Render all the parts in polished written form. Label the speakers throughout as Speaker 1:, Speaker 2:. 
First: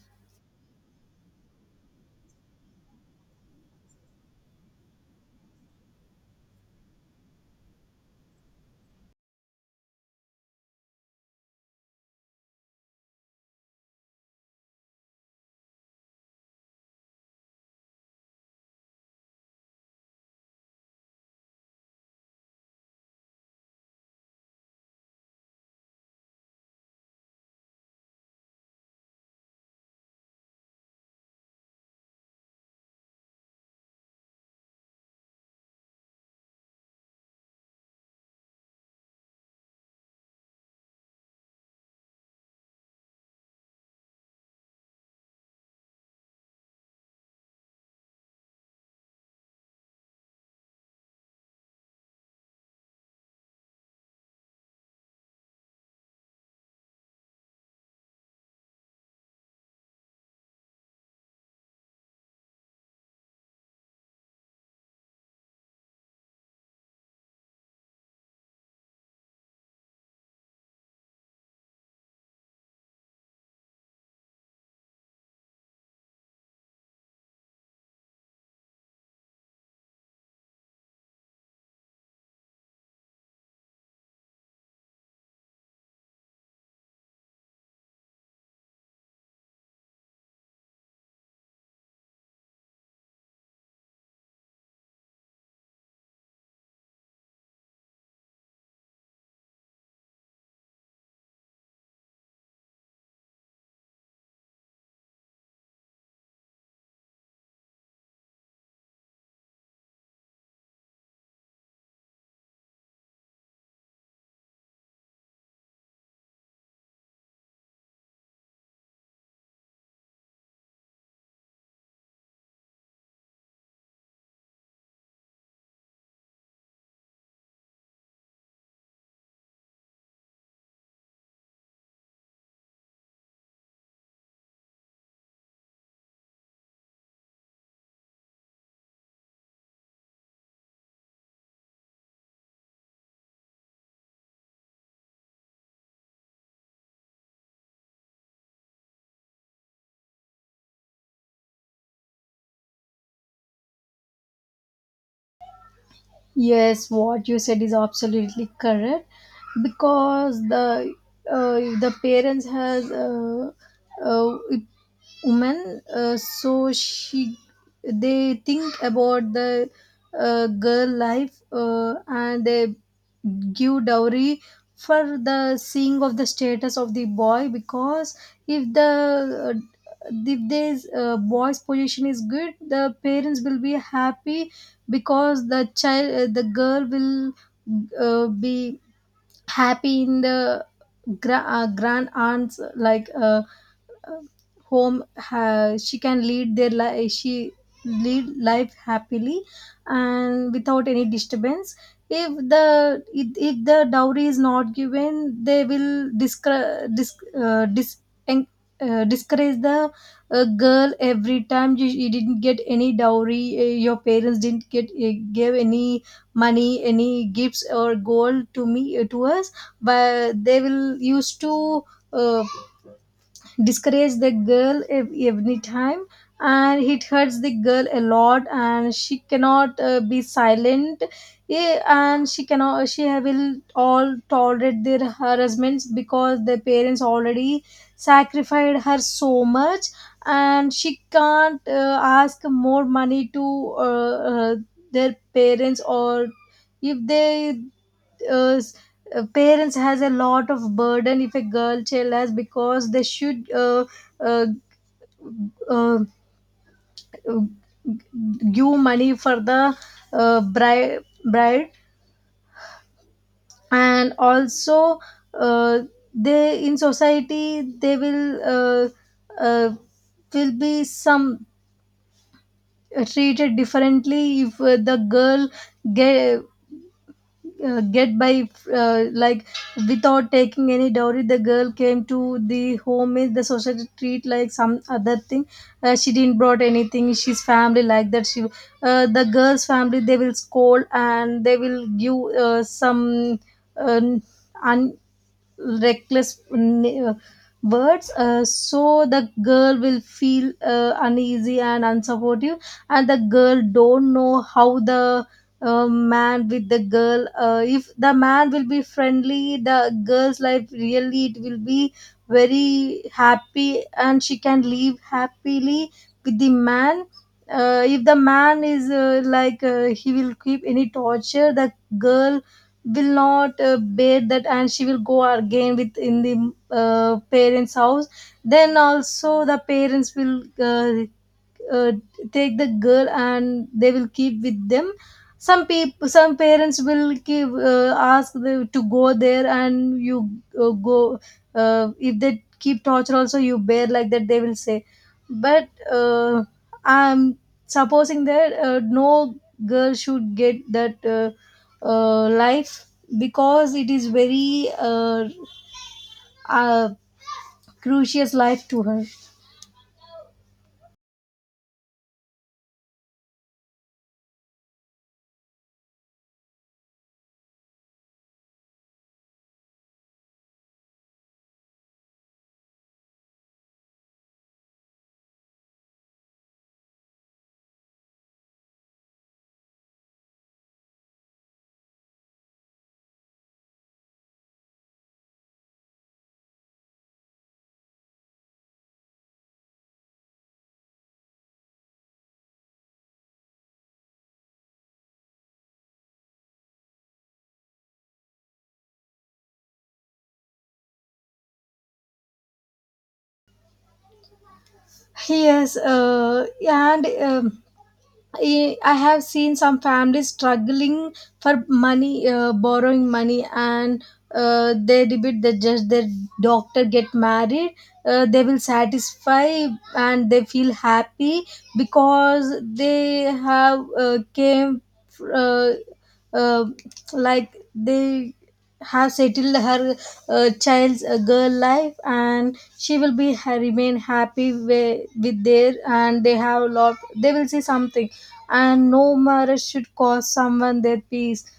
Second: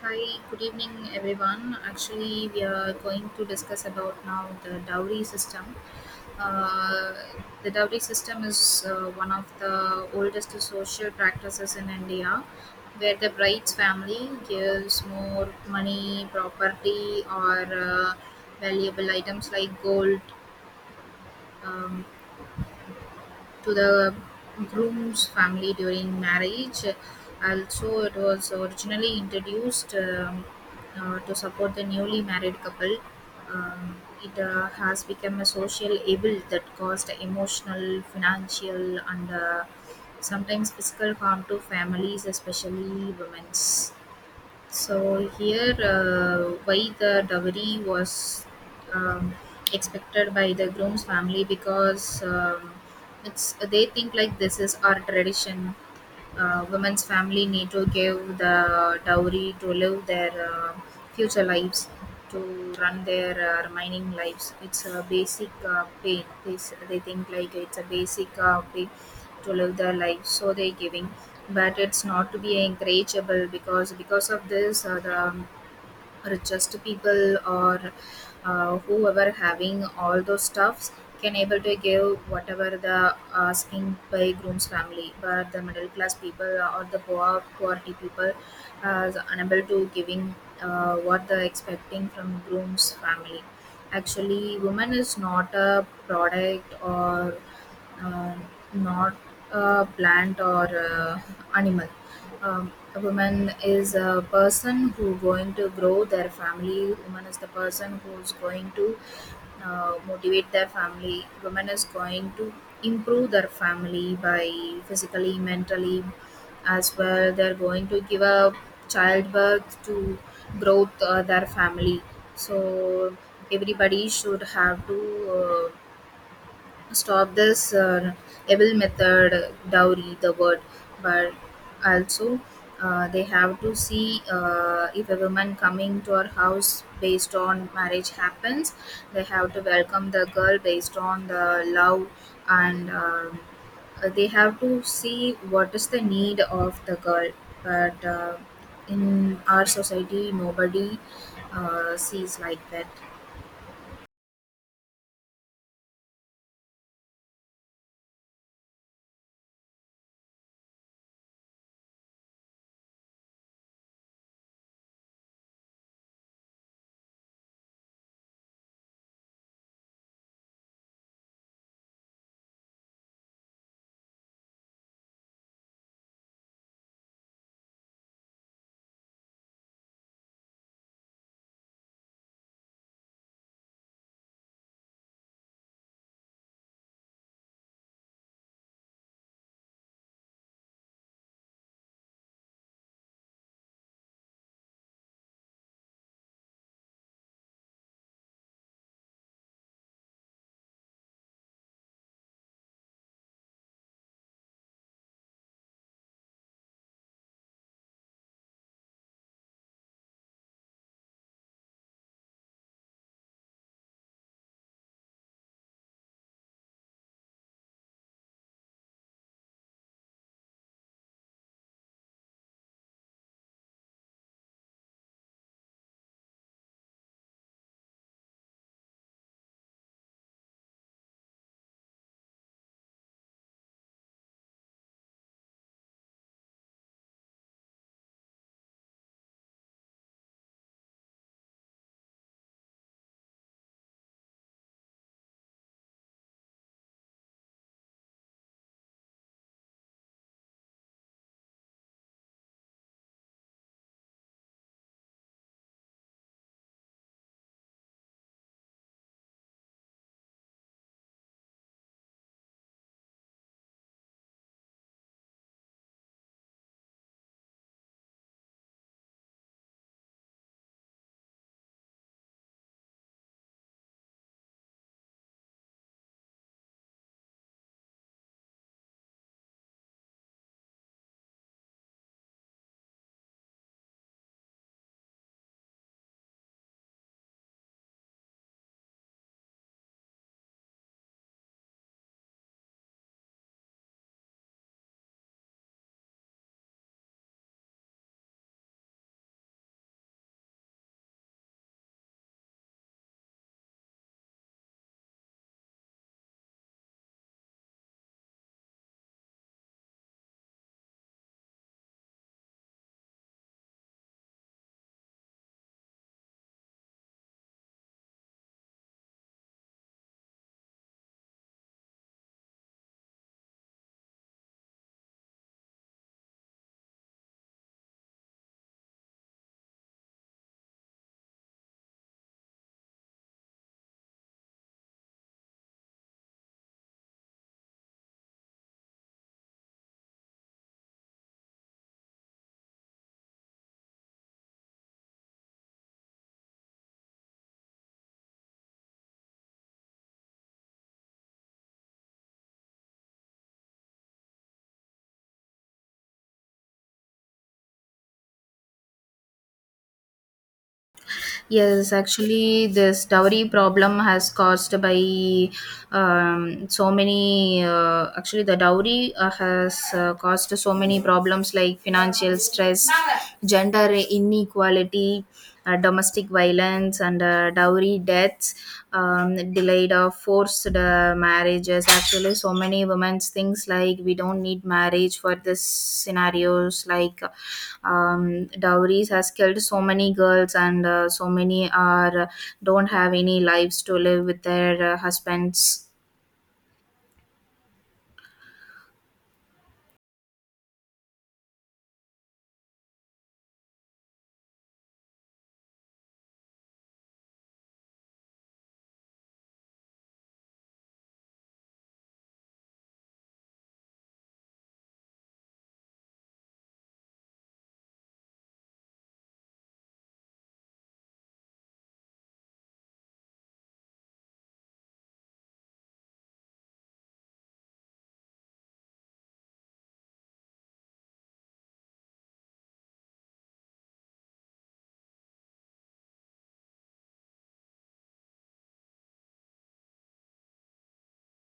Speaker 1: Hi, good evening, everyone. Actually, we are going to discuss about now the dowry system. Uh, the dowry system is one of the oldest social practices in India, where the bride's family gives more money, property, or valuable items like gold, um, to the groom's family during marriage. Also, it was originally introduced to support the newly married couple. Um, it has become a social evil that caused emotional, financial, and sometimes physical harm to families, especially women's. So here, why the dowry was um, expected by the groom's family? Because it's they think like this is our tradition, woman's family need to give the dowry to live their future lives, to run their remaining lives. It's a basic pain. They think like it's a basic pay to live their life, so they're giving. But it's not to be encourageable, because of this, the richest people or whoever having all those stuffs can able to give whatever the asking by groom's family, but the middle class people or the poor poverty people is unable to giving what they're expecting from groom's family. Actually, woman is not a product or uh, not a plant or animal. A woman is a person who going to grow their family. Woman is the person who's going to motivate their family. Woman is going to improve their family by physically, mentally, as well they're going to give a childbirth to growth their family. So everybody should have to uh, stop this evil method dowry the word. But also, they have to see, if a woman coming to our house based on marriage happens, they have to welcome the girl based on the love, and they have to see what is the need of the girl. But in our society nobody sees like that.
Speaker 2: Yes, what you said is absolutely correct because the if the parents has uh, woman so she, they think about the girl life, and they give dowry for the seeing of the status of the boy. Because if the uh, if this boy's position is good, the parents will be happy because the girl will be happy in the grand aunts like, uh, home. She can lead their life, she lead life happily and without any disturbance. If the if the dowry is not given, they will en- discourage the girl every time. You didn't get any dowry, your parents didn't get, gave any money, any gifts or gold to me, to us. But they will used to, uh, discourage the girl every time, and it hurts the girl a lot, and she cannot be silent. Yeah, and she cannot, she will all tolerate their harassments because their parents already sacrificed her so much, and she can't ask more money to their parents. Or if they uh, s- parents has a lot of burden if a girl child has, because they should uh, uh, give money for the uh, bride bride. And also, uh, they in society they will, uh, will be some treated differently if the girl get, get by, like without taking any dowry the girl came to the home, in the society treat like some other thing. She didn't brought anything, she's family like that, she, the girl's family they will scold and they will give uh, some uh, un, reckless words. So the girl will feel uneasy and unsupportive, and the girl don't know how the man with the girl. If the man will be friendly, the girl's life really it will be very happy and she can live happily with the man. If the man is he will keep any torture, the girl will not bear that and she will go again with in the parents house. Then also the parents will, uh, take the girl and they will keep with them. Some people, some parents will give, ask them to go there and you go if they keep torture also you bear like that, they will say. But I'm supposing that no girl should get that life, because it is very uh, crucial life to her.
Speaker 1: Yes, actually, this dowry problem has caused by so many. Actually, the dowry has caused so many problems like financial stress, gender inequality, domestic violence, and dowry deaths, delayed or forced marriages. Actually, so many women's things like we don't need marriage for this scenarios, like dowries has killed so many girls and so many are don't have any lives to live with their husbands.
Speaker 2: Yes, and I have seen some families struggling for money, borrowing money, and they debate that just their doctor get married. They will satisfy and they feel happy because they have came uh, uh, like they have settled her child's girl life, and she will be remain happy with their, and they have lot, they will see something. And no marriage should cost someone their peace.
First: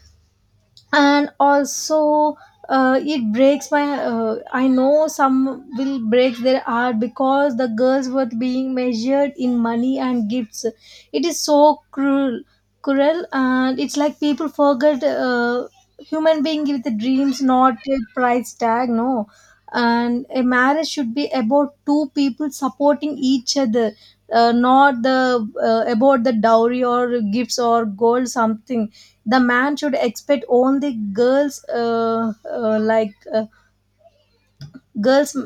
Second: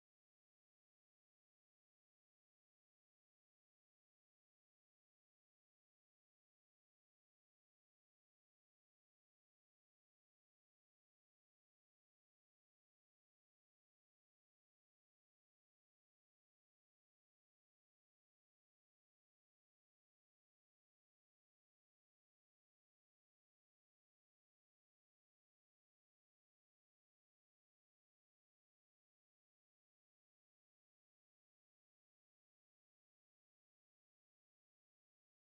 Speaker 2: And also, it breaks my, I know some will break their heart because the girls worth being measured in money and gifts. It is so cruel, and it's like people forget human being with the dreams, not a price tag. No. And a marriage should be about two people supporting each other, not the about the dowry or gifts or gold something. The man should expect only girls, girls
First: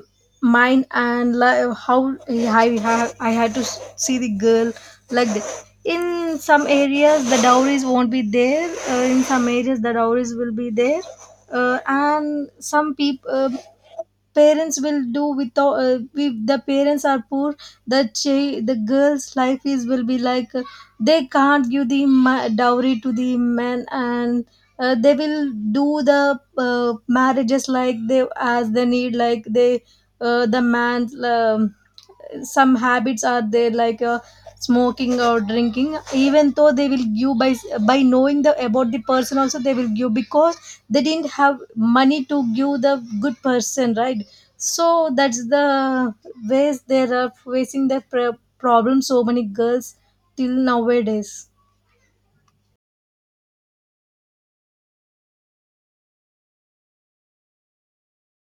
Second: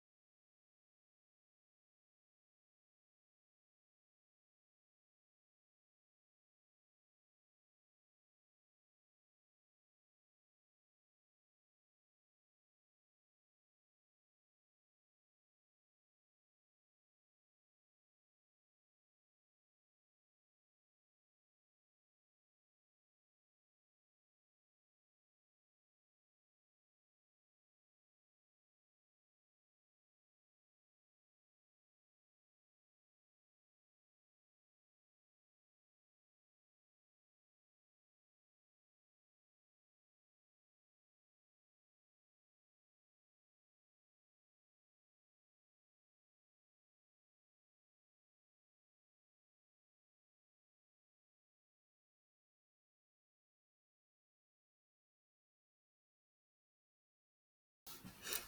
Speaker 2: mind. And like how I had to see the girl like this. In some areas the dowries won't be there, in some areas the dowries will be there. And some people parents will do without, if the parents are poor the the girl's life is will be like, they can't give the dowry to the man. And they will do the marriages like they as they need, like they, the man, some habits are there like, smoking or drinking, even though they will give by knowing the about the person also they will give because they didn't have money to give the good person, right? So that's the ways they are facing the problem, so many girls till nowadays.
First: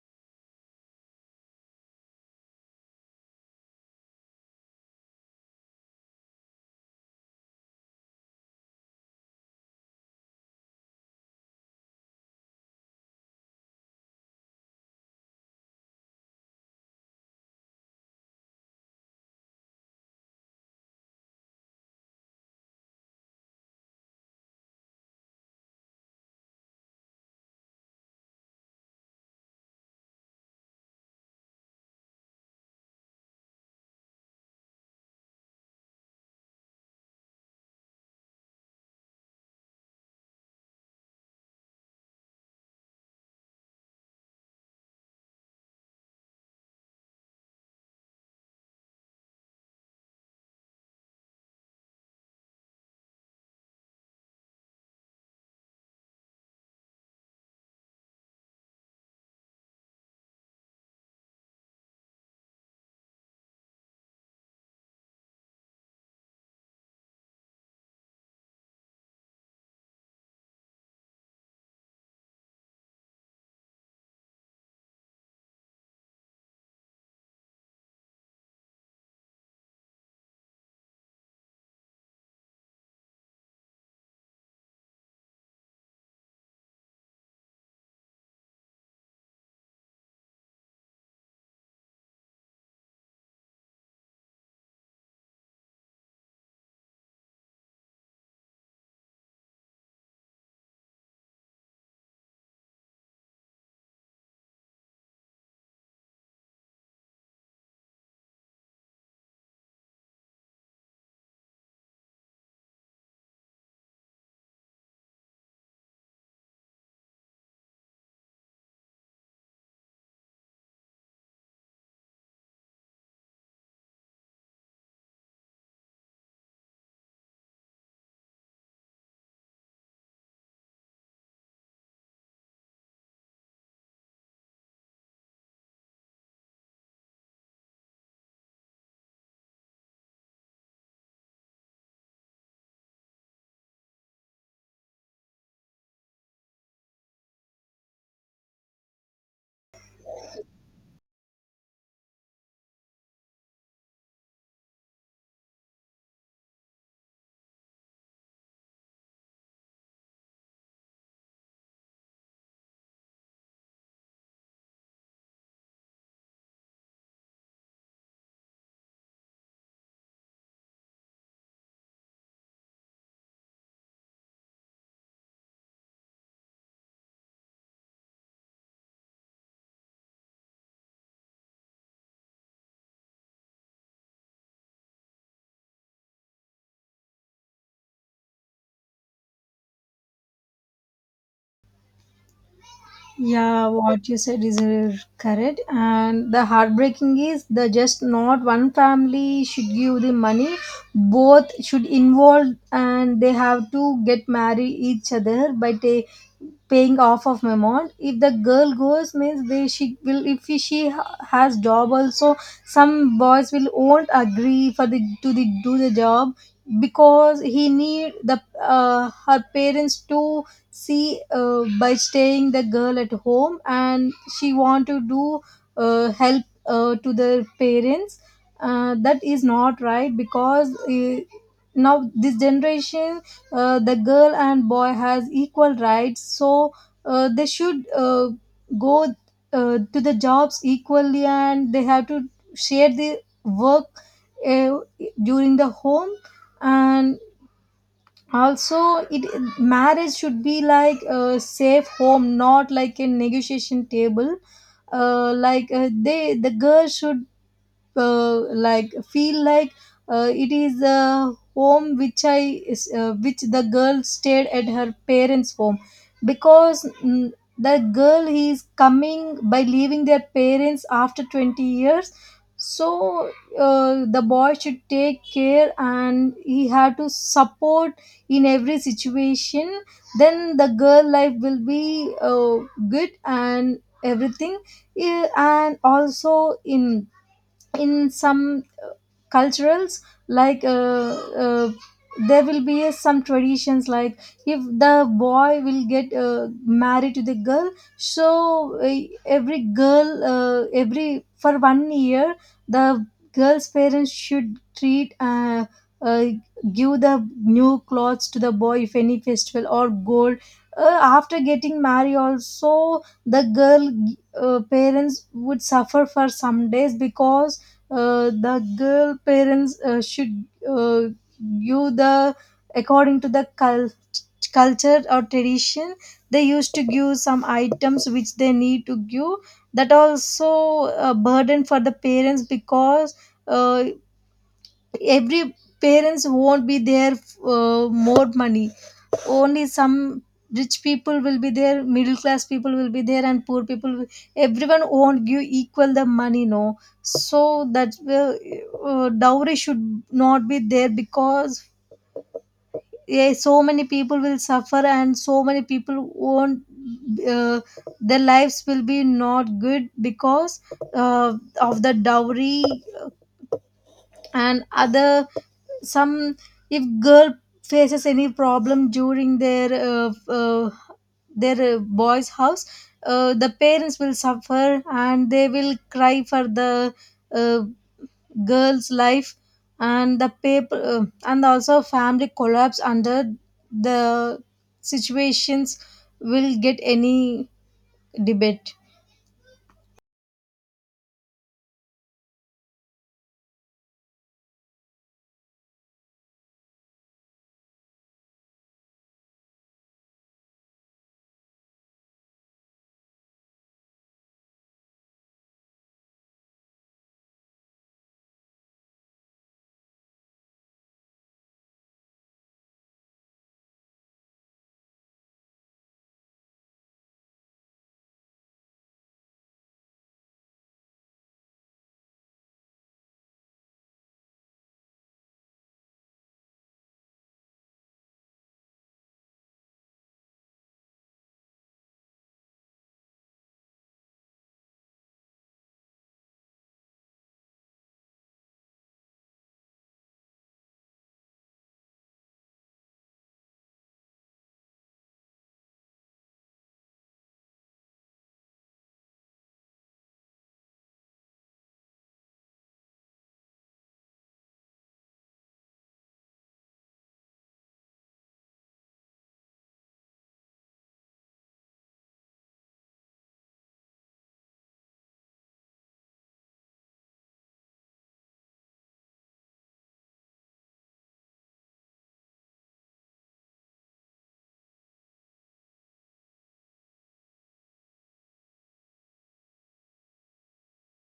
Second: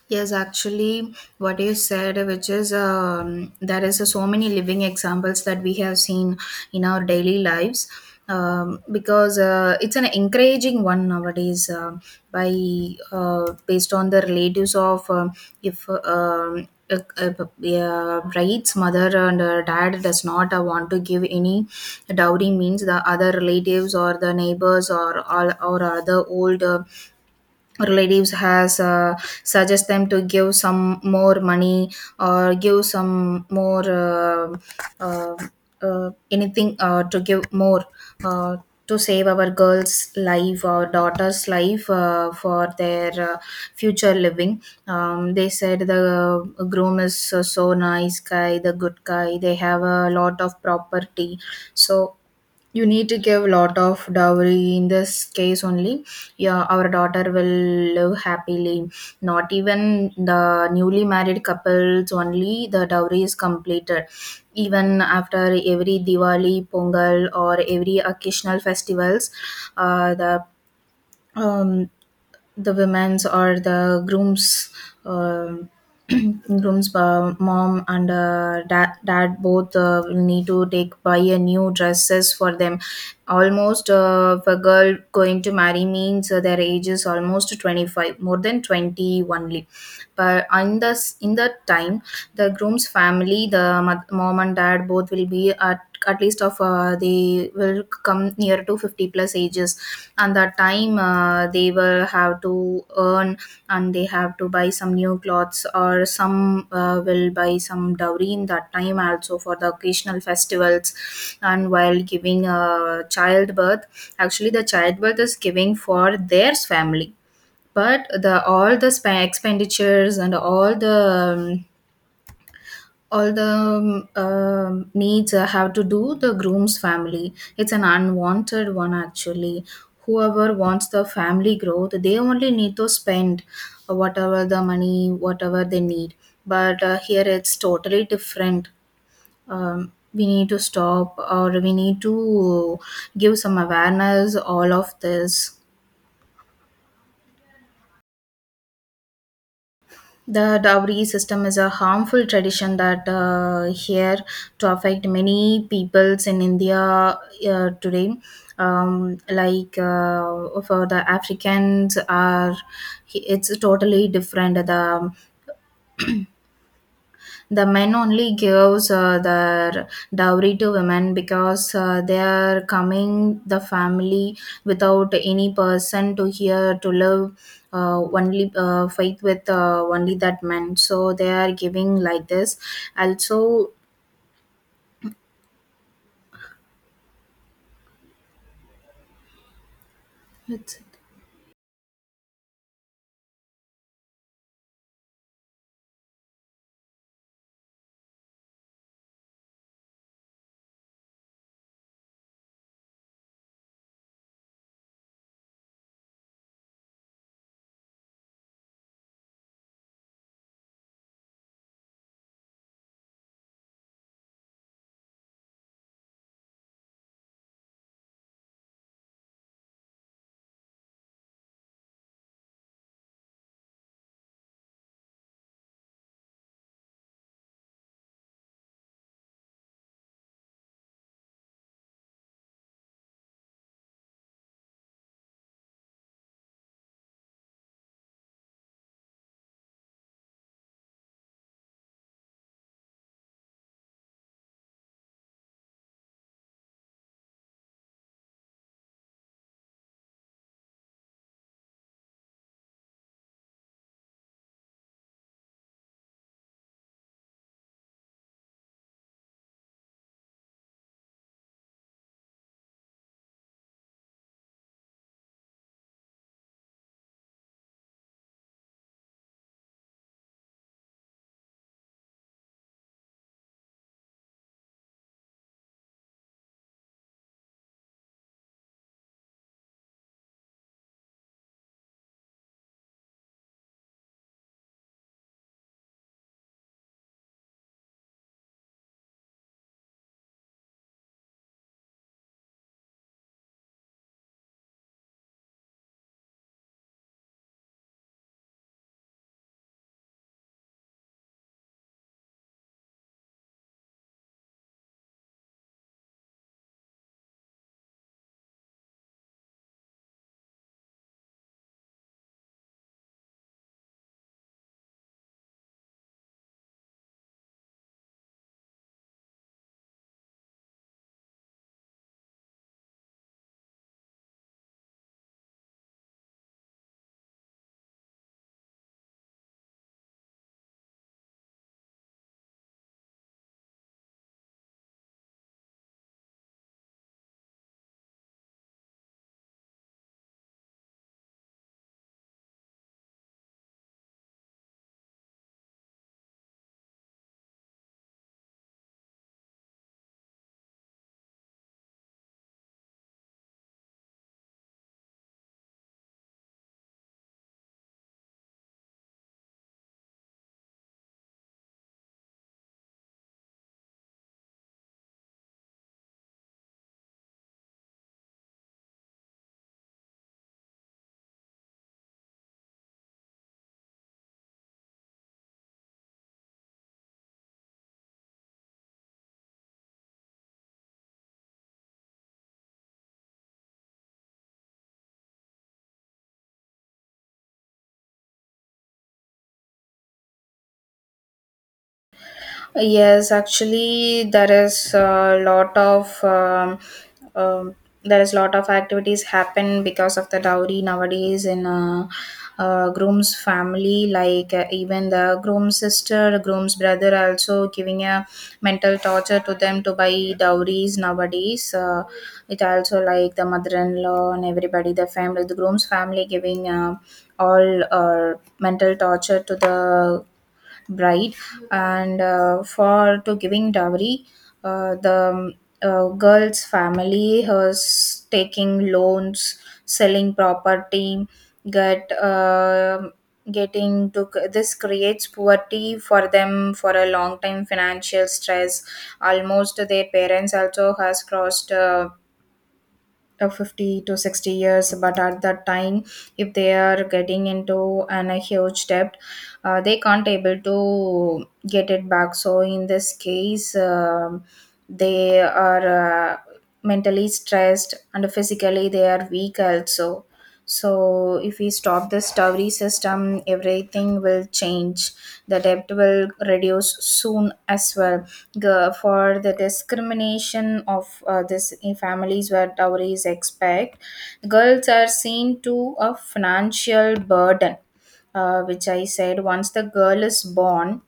Speaker 1: Yes, actually, what you said, which is, there is so many living examples that we have seen in our daily lives, because it's an encouraging one nowadays, by based on the relatives of if. Um, Uh, um, uh, bride's mother and dad does not want to give any dowry means the other relatives or the neighbors or all or other old relatives has suggest them to give some more money or give some more uh, anything, to give more uh, to save our girls life or daughter's life, for their future living. They said the groom is so nice guy, the good guy, they have a lot of property, so you need to give a lot of dowry. In this case only, yeah, our daughter will live happily. Not even the newly married couples only the dowry is completed. Even after every diwali, pongal, or every occasional festivals, uh, the um, the women's or the groom's, uh, groom's mom and dad, both will need to take buy a new dresses for them. Almost, if a girl going to marry means their age is almost 25, more than 20 only. But in the in that time, the groom's family, the mom and dad both will be at least of, they will come near to 50 plus ages. And that time, they will have to earn, and they have to buy some new clothes or some will buy some dowry in that time also for the occasional festivals. And while giving childbirth, actually the childbirth is giving for their family, but the all the expenditures and all the needs have to do the groom's family. It's an unwanted one actually. Whoever wants the family growth, they only need to spend whatever the money, whatever they need. But here it's totally different. We need to stop, or we need to give some awareness all of this. The dowry system is a harmful tradition that here to affect many peoples in India today. Like for the Africans are, it's totally different. The men only gives their dowry to women because they are coming the family without any person to here to live. Only fight with, only that men, so they are giving like this also.
Speaker 2: Yeah, what you said is correct. And the heartbreaking is the just not one family should give the money. Both should involve, and they have to get marry each other by paying off of amount. If the girl goes, means they she will. If she has job also, some boys will won't agree for the to the do the job because he need the her parents to see, by staying the girl at home. And she want to do, help, to the parents. That is not right, because now this generation, the girl and boy has equal rights. So they should go to the jobs equally, and they have to share the work uh, during the home. And also it, marriage should be like a safe home, not like a negotiation table. They the girl should, uh, like feel like, it is a home which the girl stayed at her parents home. Because the girl is coming by leaving their parents after 20 years. So the boy should take care and he had to support in every situation. Then the girl life will be good and everything. Yeah, and also in in some culturals like, uh, there will be some traditions like, if the boy will get married to the girl. So every girl, every for 1 year, the girl's parents should treat, uh, give the new clothes to the boy if any festival, or gold. After getting married also, the girl parents would suffer for some days, because the girl parents should give the according to the culture or tradition. They used to give some items which they need to give. That also a burden for the parents, because uh, every parents won't be there more money. Only some rich people will be there, middle class people will be there, and poor people everyone won't give equal the money, no. So that will, dowry should not be there, because yeah, so many people will suffer and so many people won't, uh, their lives will be not good because uh, of the dowry. And other some, if girl faces any problem during their boy's house, the parents will suffer and they will cry for the uh, girl's life. And the paper, and also family collapse under the situations, will get any debate.
Speaker 1: Yes, actually, there is a lot of um, there is lot of activities happen because of the dowry nowadays in groom's family. Like even the groom's sister, groom's brother, also giving a mental torture to them to buy dowries nowadays. It also like the mother-in-law and everybody, the family, the groom's family giving all mental torture to the bride, and for to giving dowry, the girl's family was taking loans, selling property, get uh, getting to this creates poverty for them for a long time, financial stress. Almost their parents also has crossed 50 to 60 years, but at that time if they are getting into a huge debt, they can't able to get it back. So in this case, they are mentally stressed and physically they are weak also. So if we stop this dowry system, everything will change. The debt will reduce soon as well. For the discrimination of this in families where dowry is expect, girls are seen to a financial burden, which I said. Once the girl is born,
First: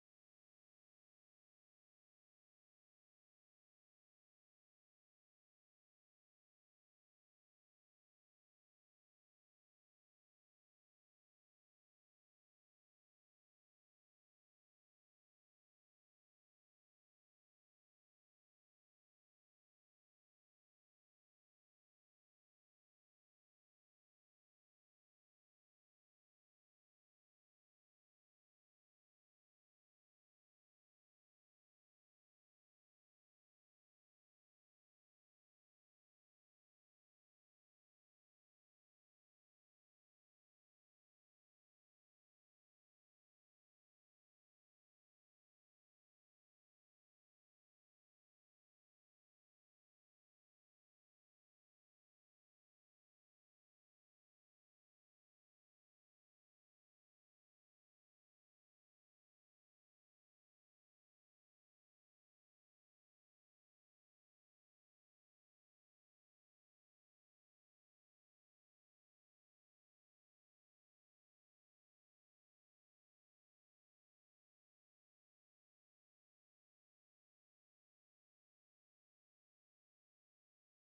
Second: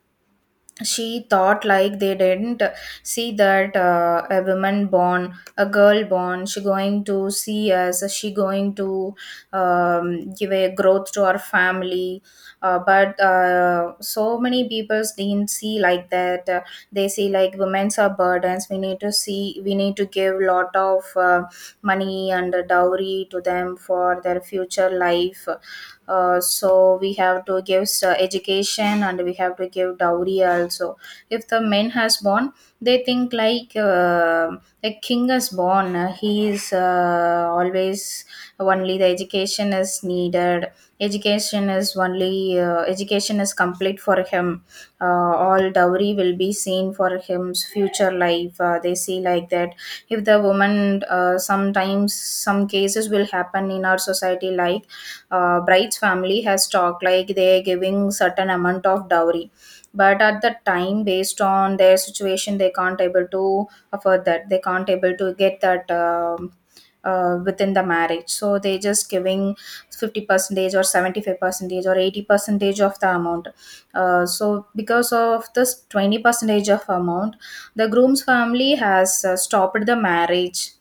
Speaker 1: she thought like they didn't see that, a woman born, a girl born, she going to see us, she going to give a growth to our family. But so many people didn't see like that. They see like women's are burdens. We need to see, we need to give lot of money and dowry to them for their future life. So we have to give education and we have to give dowry also. If the men has born, they think like, a king is born, he is always only the education is needed. Education is only, education is complete for him. uh, all dowry will be seen for him's future life, they see like that. If the woman, sometimes some cases will happen in our society, like bride's family has talked like they're giving certain amount of dowry, but at the time based on their situation they can't able to afford that, they can't able to get that, within the marriage. So they just giving 50 percentage or 75 percentage or 80 percentage of the amount. So because of this 20 percentage of amount, the groom's family has stopped the marriage.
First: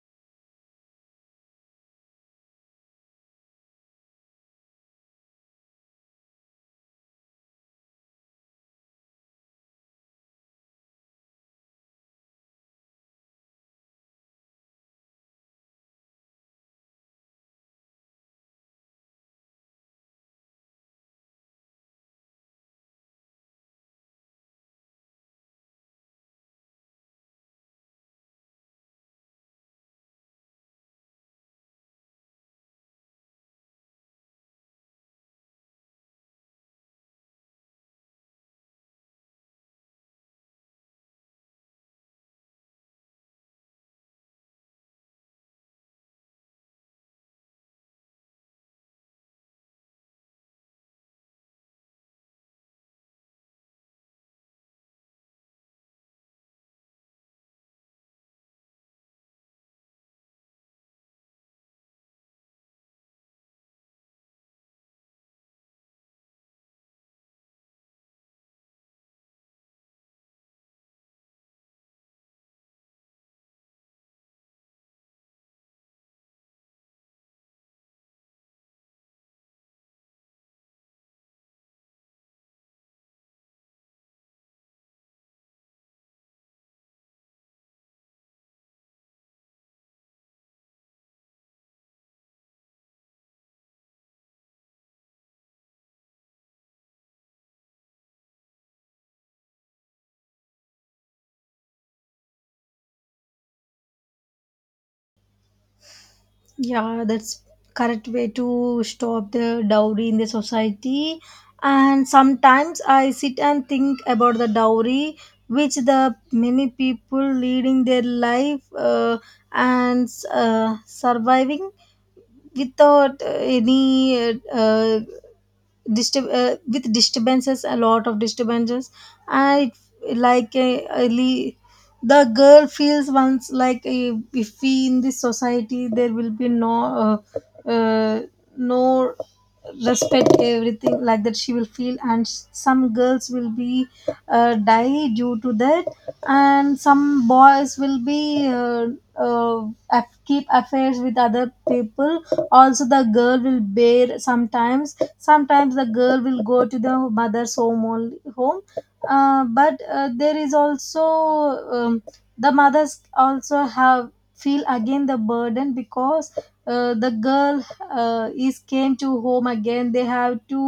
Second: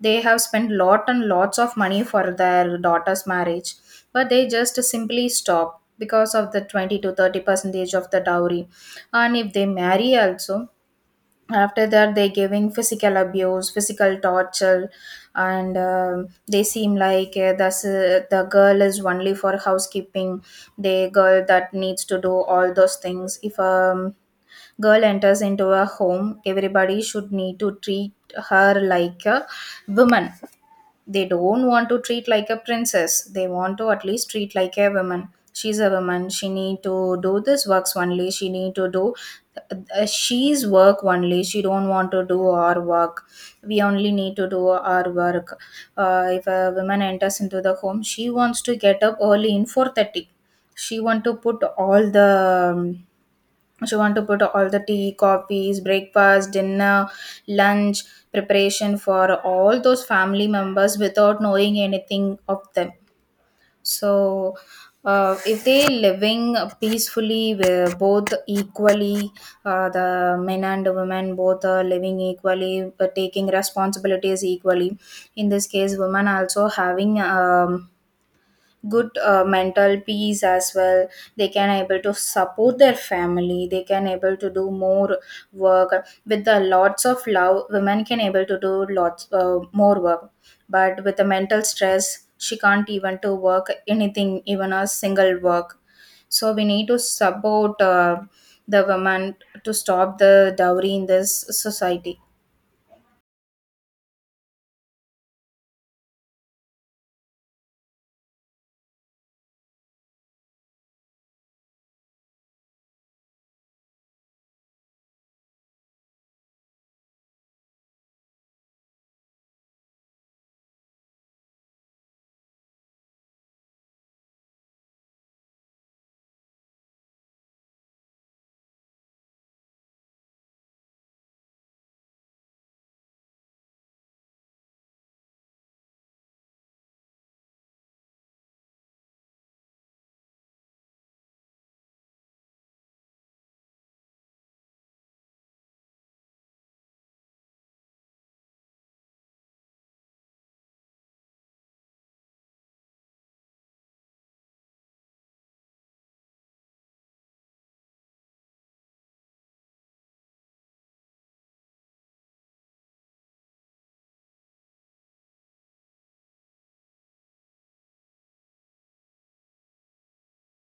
Speaker 1: They have spent lot and lots of money for their daughter's marriage, but they just simply stop because of the 20 to 30 percentage of the dowry. And if they marry also, after that they giving physical abuse, physical torture, and um, they seem like, the girl is only for housekeeping. The girl that needs to do all those things. If a girl enters into a home, everybody should need to treat her like a woman. They don't want to treat like a princess. They want to at least treat like a woman. She's a woman. She need to do this works only. She need to do she's work only. She don't want to do our work. We only need to do our work. If a woman enters into the home, she wants to get up early in 4:30. She want to put all the she want to put all the tea coffees breakfast dinner lunch preparation for all those family members without knowing anything of them. So if they living peacefully, we're both equally, the men and women both are living equally but taking responsibilities equally. In this case, women also having good mental peace as well. They can able to support their family, they can able to do more work with the lots of love. Women can able to do lots more work, but with the mental stress, she can't even to work anything, even a single work. So we need to support the women to stop the dowry in this society.
Speaker 2: Yeah, that's correct way to stop the dowry in the society. And sometimes I sit and think about the dowry, which the many people leading their life, and surviving without any disturb with disturbances, a lot of disturbances. And it, like, early the girl feels once like, if we in this society there will be no uh, uh, no respect, everything like that she will feel. And some girls will be die due to that. And some boys will be uh, keep affairs with other people. Also the girl will bear sometimes. Sometimes the girl will go to the mother's home only home. But there is also, um, the mothers also have feel again the burden, because the girl is came to home again, they have to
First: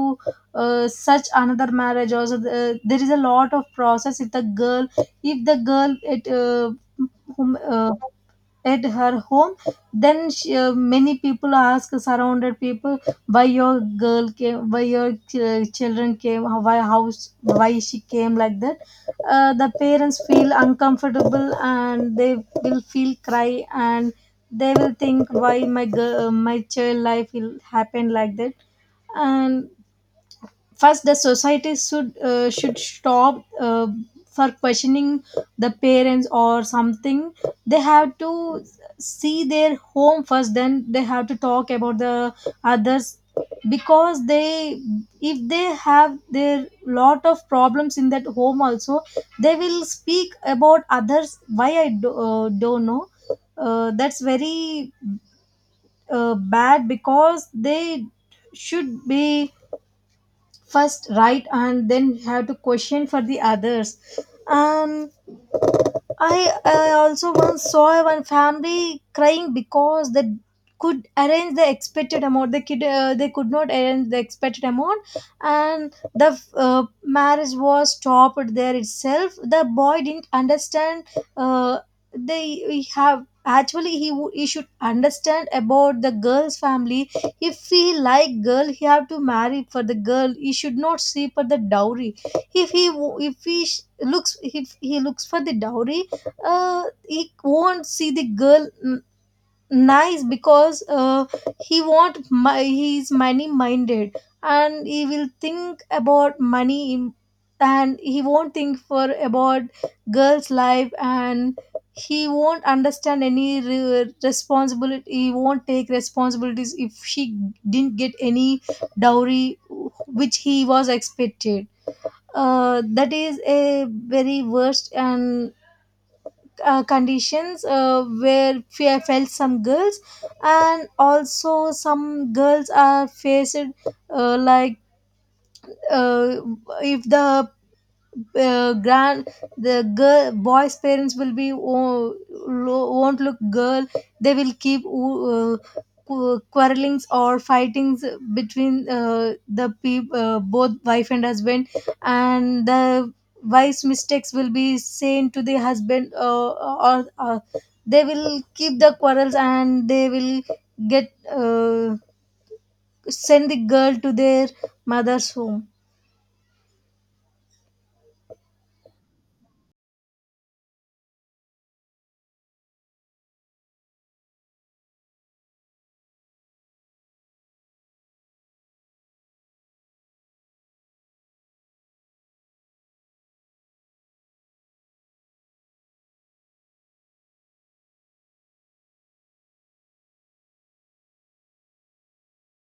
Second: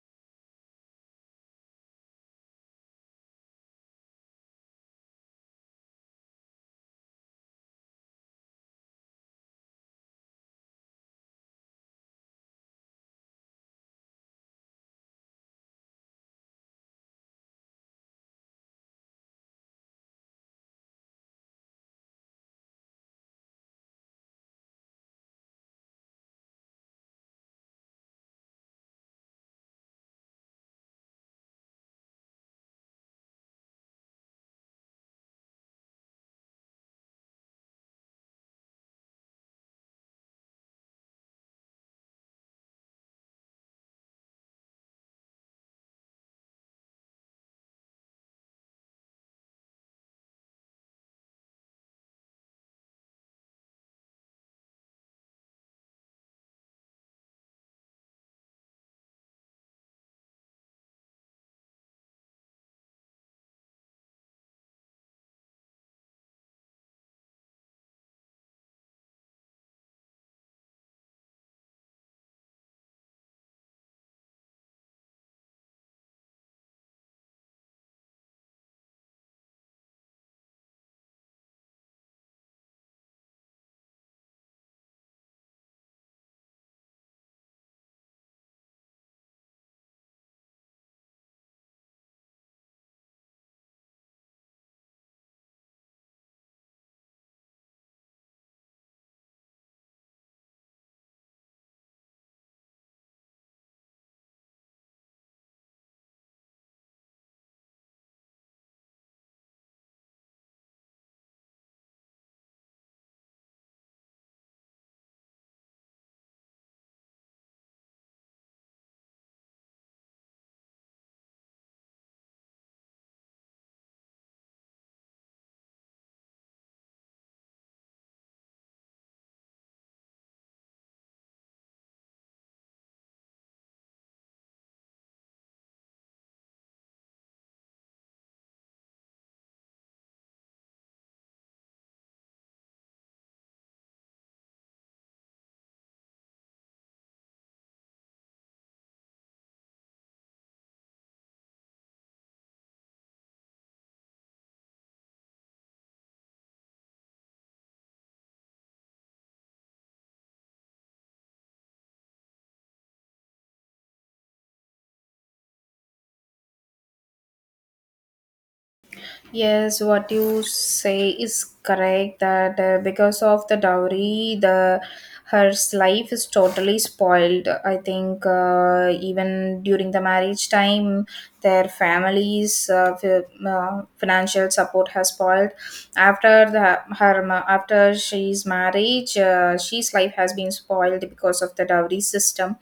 Speaker 2: search another marriage. Also the, there is a lot of process if the girl, if the girl it whom, uh, at her home, then she, many people ask, surrounded people, why your girl came, why your children came, why she came like that. The parents feel uncomfortable, and they will feel cry, and they will think why my girl, my child life will happen like that. And first the society should stop for questioning the parents or something. They have to see their home first, then they have to talk about the others. Because they, if they have their lot of problems in that home also, they will speak about others, don't know. That's very bad because they should be first right, and then have to question for the others. um I also once saw one family crying because they could arrange the expected amount. They could, they could not arrange the expected amount, and the marriage was stopped there itself. The boy didn't understand. Uh, they we have actually, he he should understand about the girl's family. If he like girl, he have to marry for the girl. He should not sleep for the dowry. If he if he looks, if he looks for the dowry, he won't see the girl nice, because he want my he's money minded, and he will think about money. And he won't think for about girl's life, and he won't understand any responsibility, he won't take responsibilities if she didn't get any dowry which he was expected. That is a very worst and conditions I felt some girls. And also some girls are faced, uh, like uh, if the grand the girl boy's parents will be, oh, won't look girl, they will keep, quarrelings or fightings between the peop both wife and husband. And the wife's mistakes will be saying to the husband, or they will keep the quarrels and they will get, uh, send the girl to their mother's home.
Speaker 1: Yes, what you say is correct that because of the dowry, the her life is totally spoiled. I think even during the marriage time, their family's financial support has spoiled. After the after she's marriage, she's life has been spoiled because of the dowry system.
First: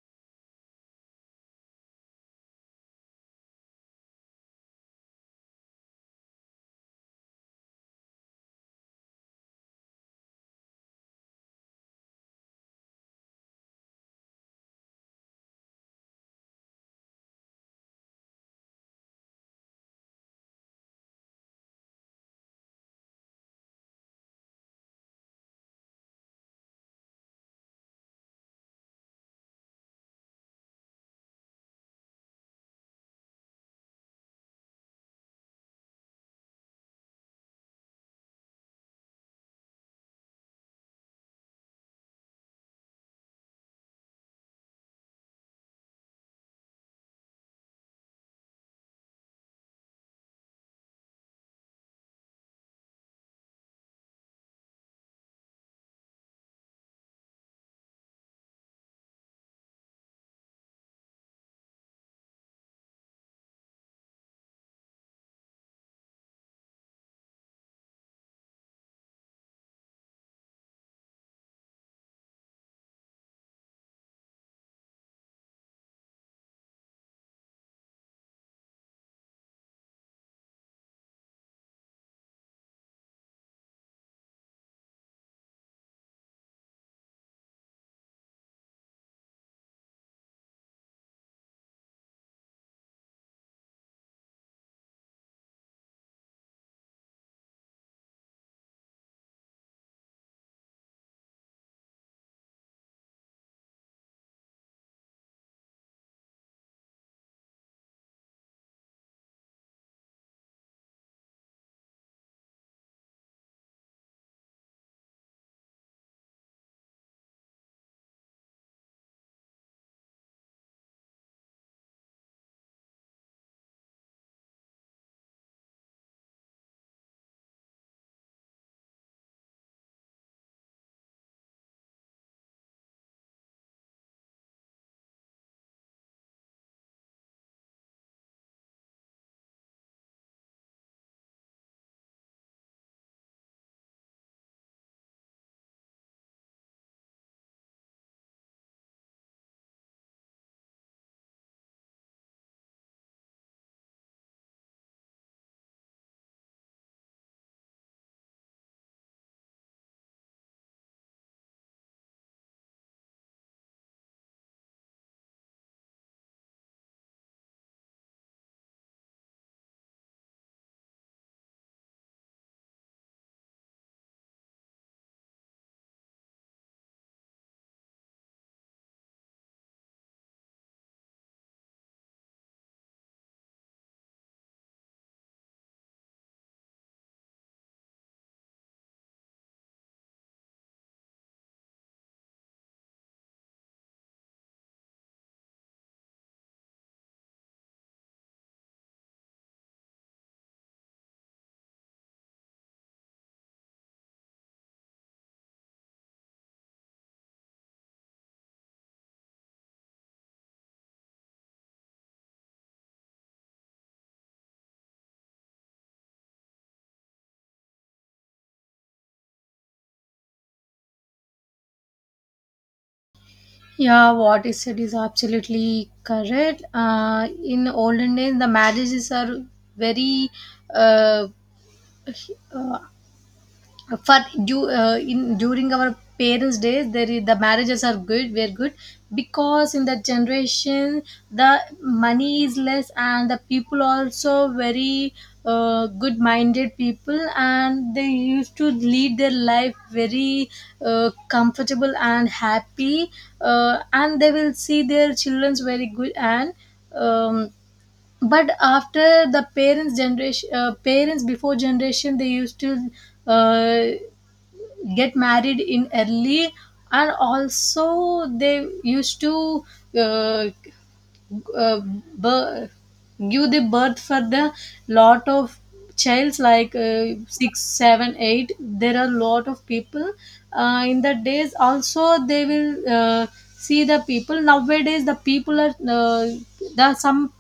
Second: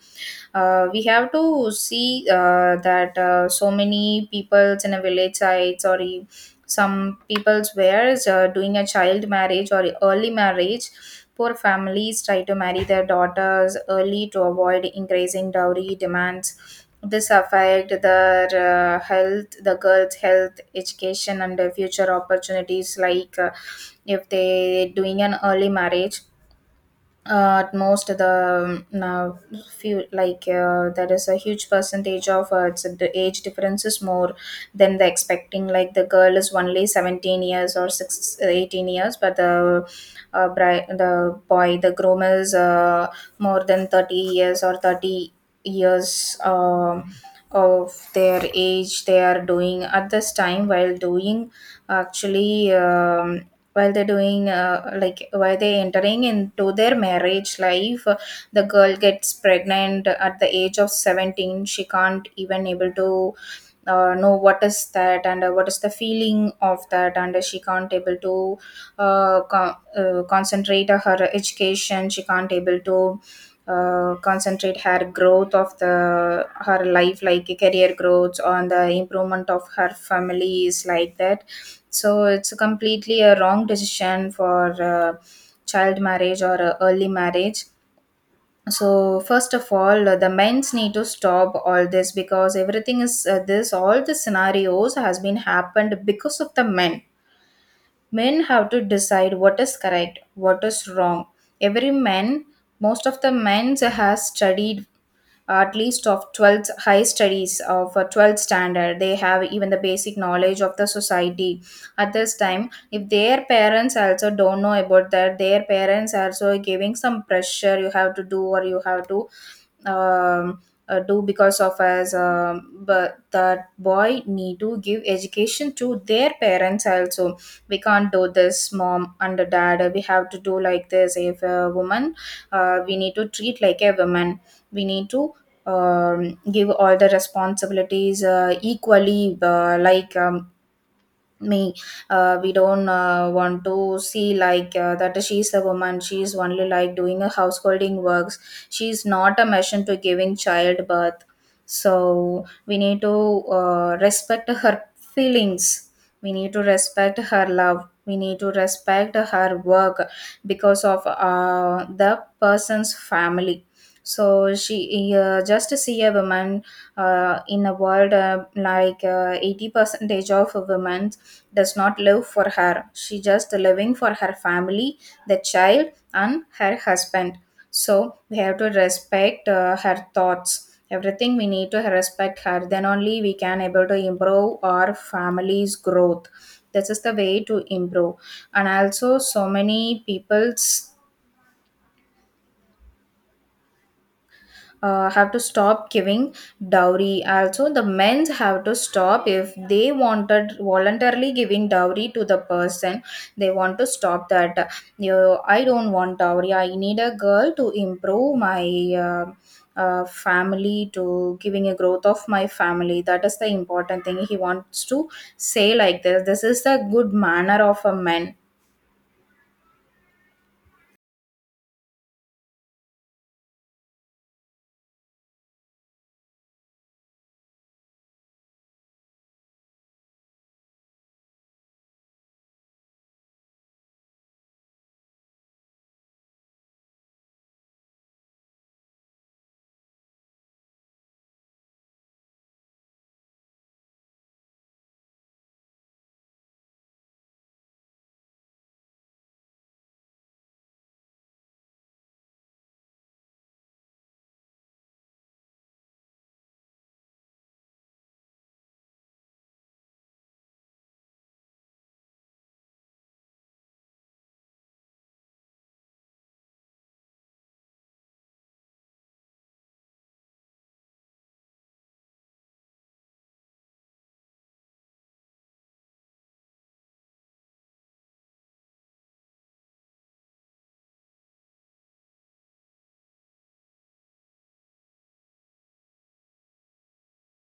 Speaker 1: We have to see that so many peoples in a village sites or some people's wares doing a child marriage or early marriage. Poor families try to marry their daughters early to avoid increasing dowry demands. This affect their health, the girls health, education and the future opportunities, like if they doing an early marriage. At most the now few, like there is a huge percentage of it's the age difference is more than the expecting, like the girl is only 17 years or 6 18, but the the boy, the groom is more than 30 years or 30 years of their age they are doing at this time while doing, actually, while they're doing like while they entering into their marriage life, the girl gets pregnant at the age of 17. She can't even able to know what is that, and what is the feeling of that, and she can't able to concentrate on her education. She can't able to concentrate her growth of the her life, like career growth, on the improvement of her families, like that. So it's a completely a wrong decision for child marriage or early marriage. So first of all, the men's need to stop all this, because everything is this. All the scenarios has been happened because of the men. Men have to decide what is correct, what is wrong. Every man, most of the men has studied at least of 12th high studies of a 12th standard. They have even the basic knowledge of the society. At this time, if their parents also don't know about that, their parents also giving some pressure: you have to do or you have to um, do because of us. But that boy need to give education to their parents also. We can't do this, mom and dad, we have to do like this. If a woman, we need to treat like a woman, we need to give all the responsibilities equally, like me we don't want to see like that she's a woman, she's only like doing a householding works. She's not a machine to giving childbirth. So we need to respect her feelings, we need to respect her love, we need to respect her work, because of the person's family. So she, just see a woman in a world, like 80 percentage of women does not live for her, she just living for her family, the child and her husband. So we have to respect her thoughts, everything we need to respect her, then only we can able to improve our family's growth. This is the way to improve. And also so many people's have to stop giving dowry. Also, the men's have to stop. If they wanted voluntarily giving dowry to the person, they want to stop that. You, I don't want dowry. I need a girl to improve my. Family to giving a growth of my family, that is the important thing. He wants to say like this is the good manner of a man.
Speaker 2: Yeah, what is said is absolutely correct. In olden days, the marriages are very uh, uh, for in during our parents days there is, the marriages are good, were good, because in that generation the money is less, and the people also very good minded people, and they used to lead their life very comfortable and happy. And they will see their children's very good. And um, but after the parents generation, parents before generation they used to uh, get married in early. And also they used to uh, uh, birth, give the birth for the lot of childs like, 6 7 8, there are lot of people, in the days also they will see. The people nowadays, the people are, there are some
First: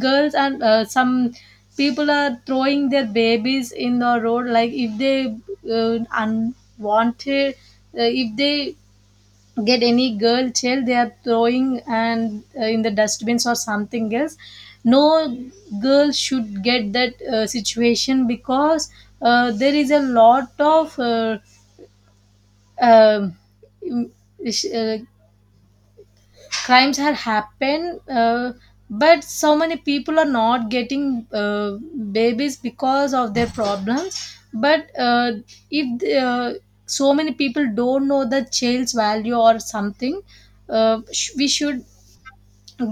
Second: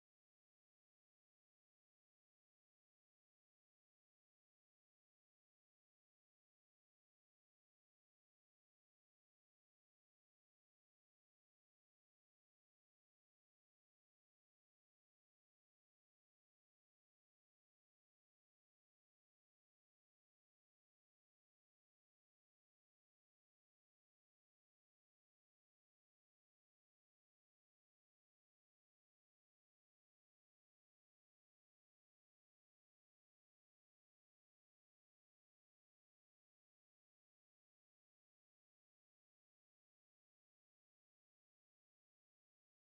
Speaker 2: girls, and some people are throwing their babies in the road, like if they unwanted, if they get any girl child they are throwing, and in the dustbins or something else. No girl should get that situation, because there is a lot of um, mm, sh- uh, crimes have happened. But so many people are not getting babies because of their problems. But if so many people don't know the child's value or something. We should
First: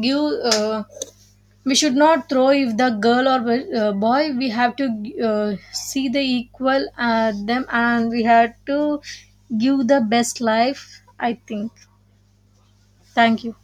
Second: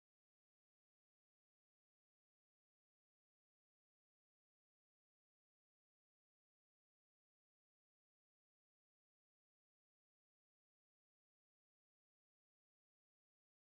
Speaker 2: give, uh, we should not throw, if the girl or boy, we have to see the equal them, and we have to give the best life. I think, thank you.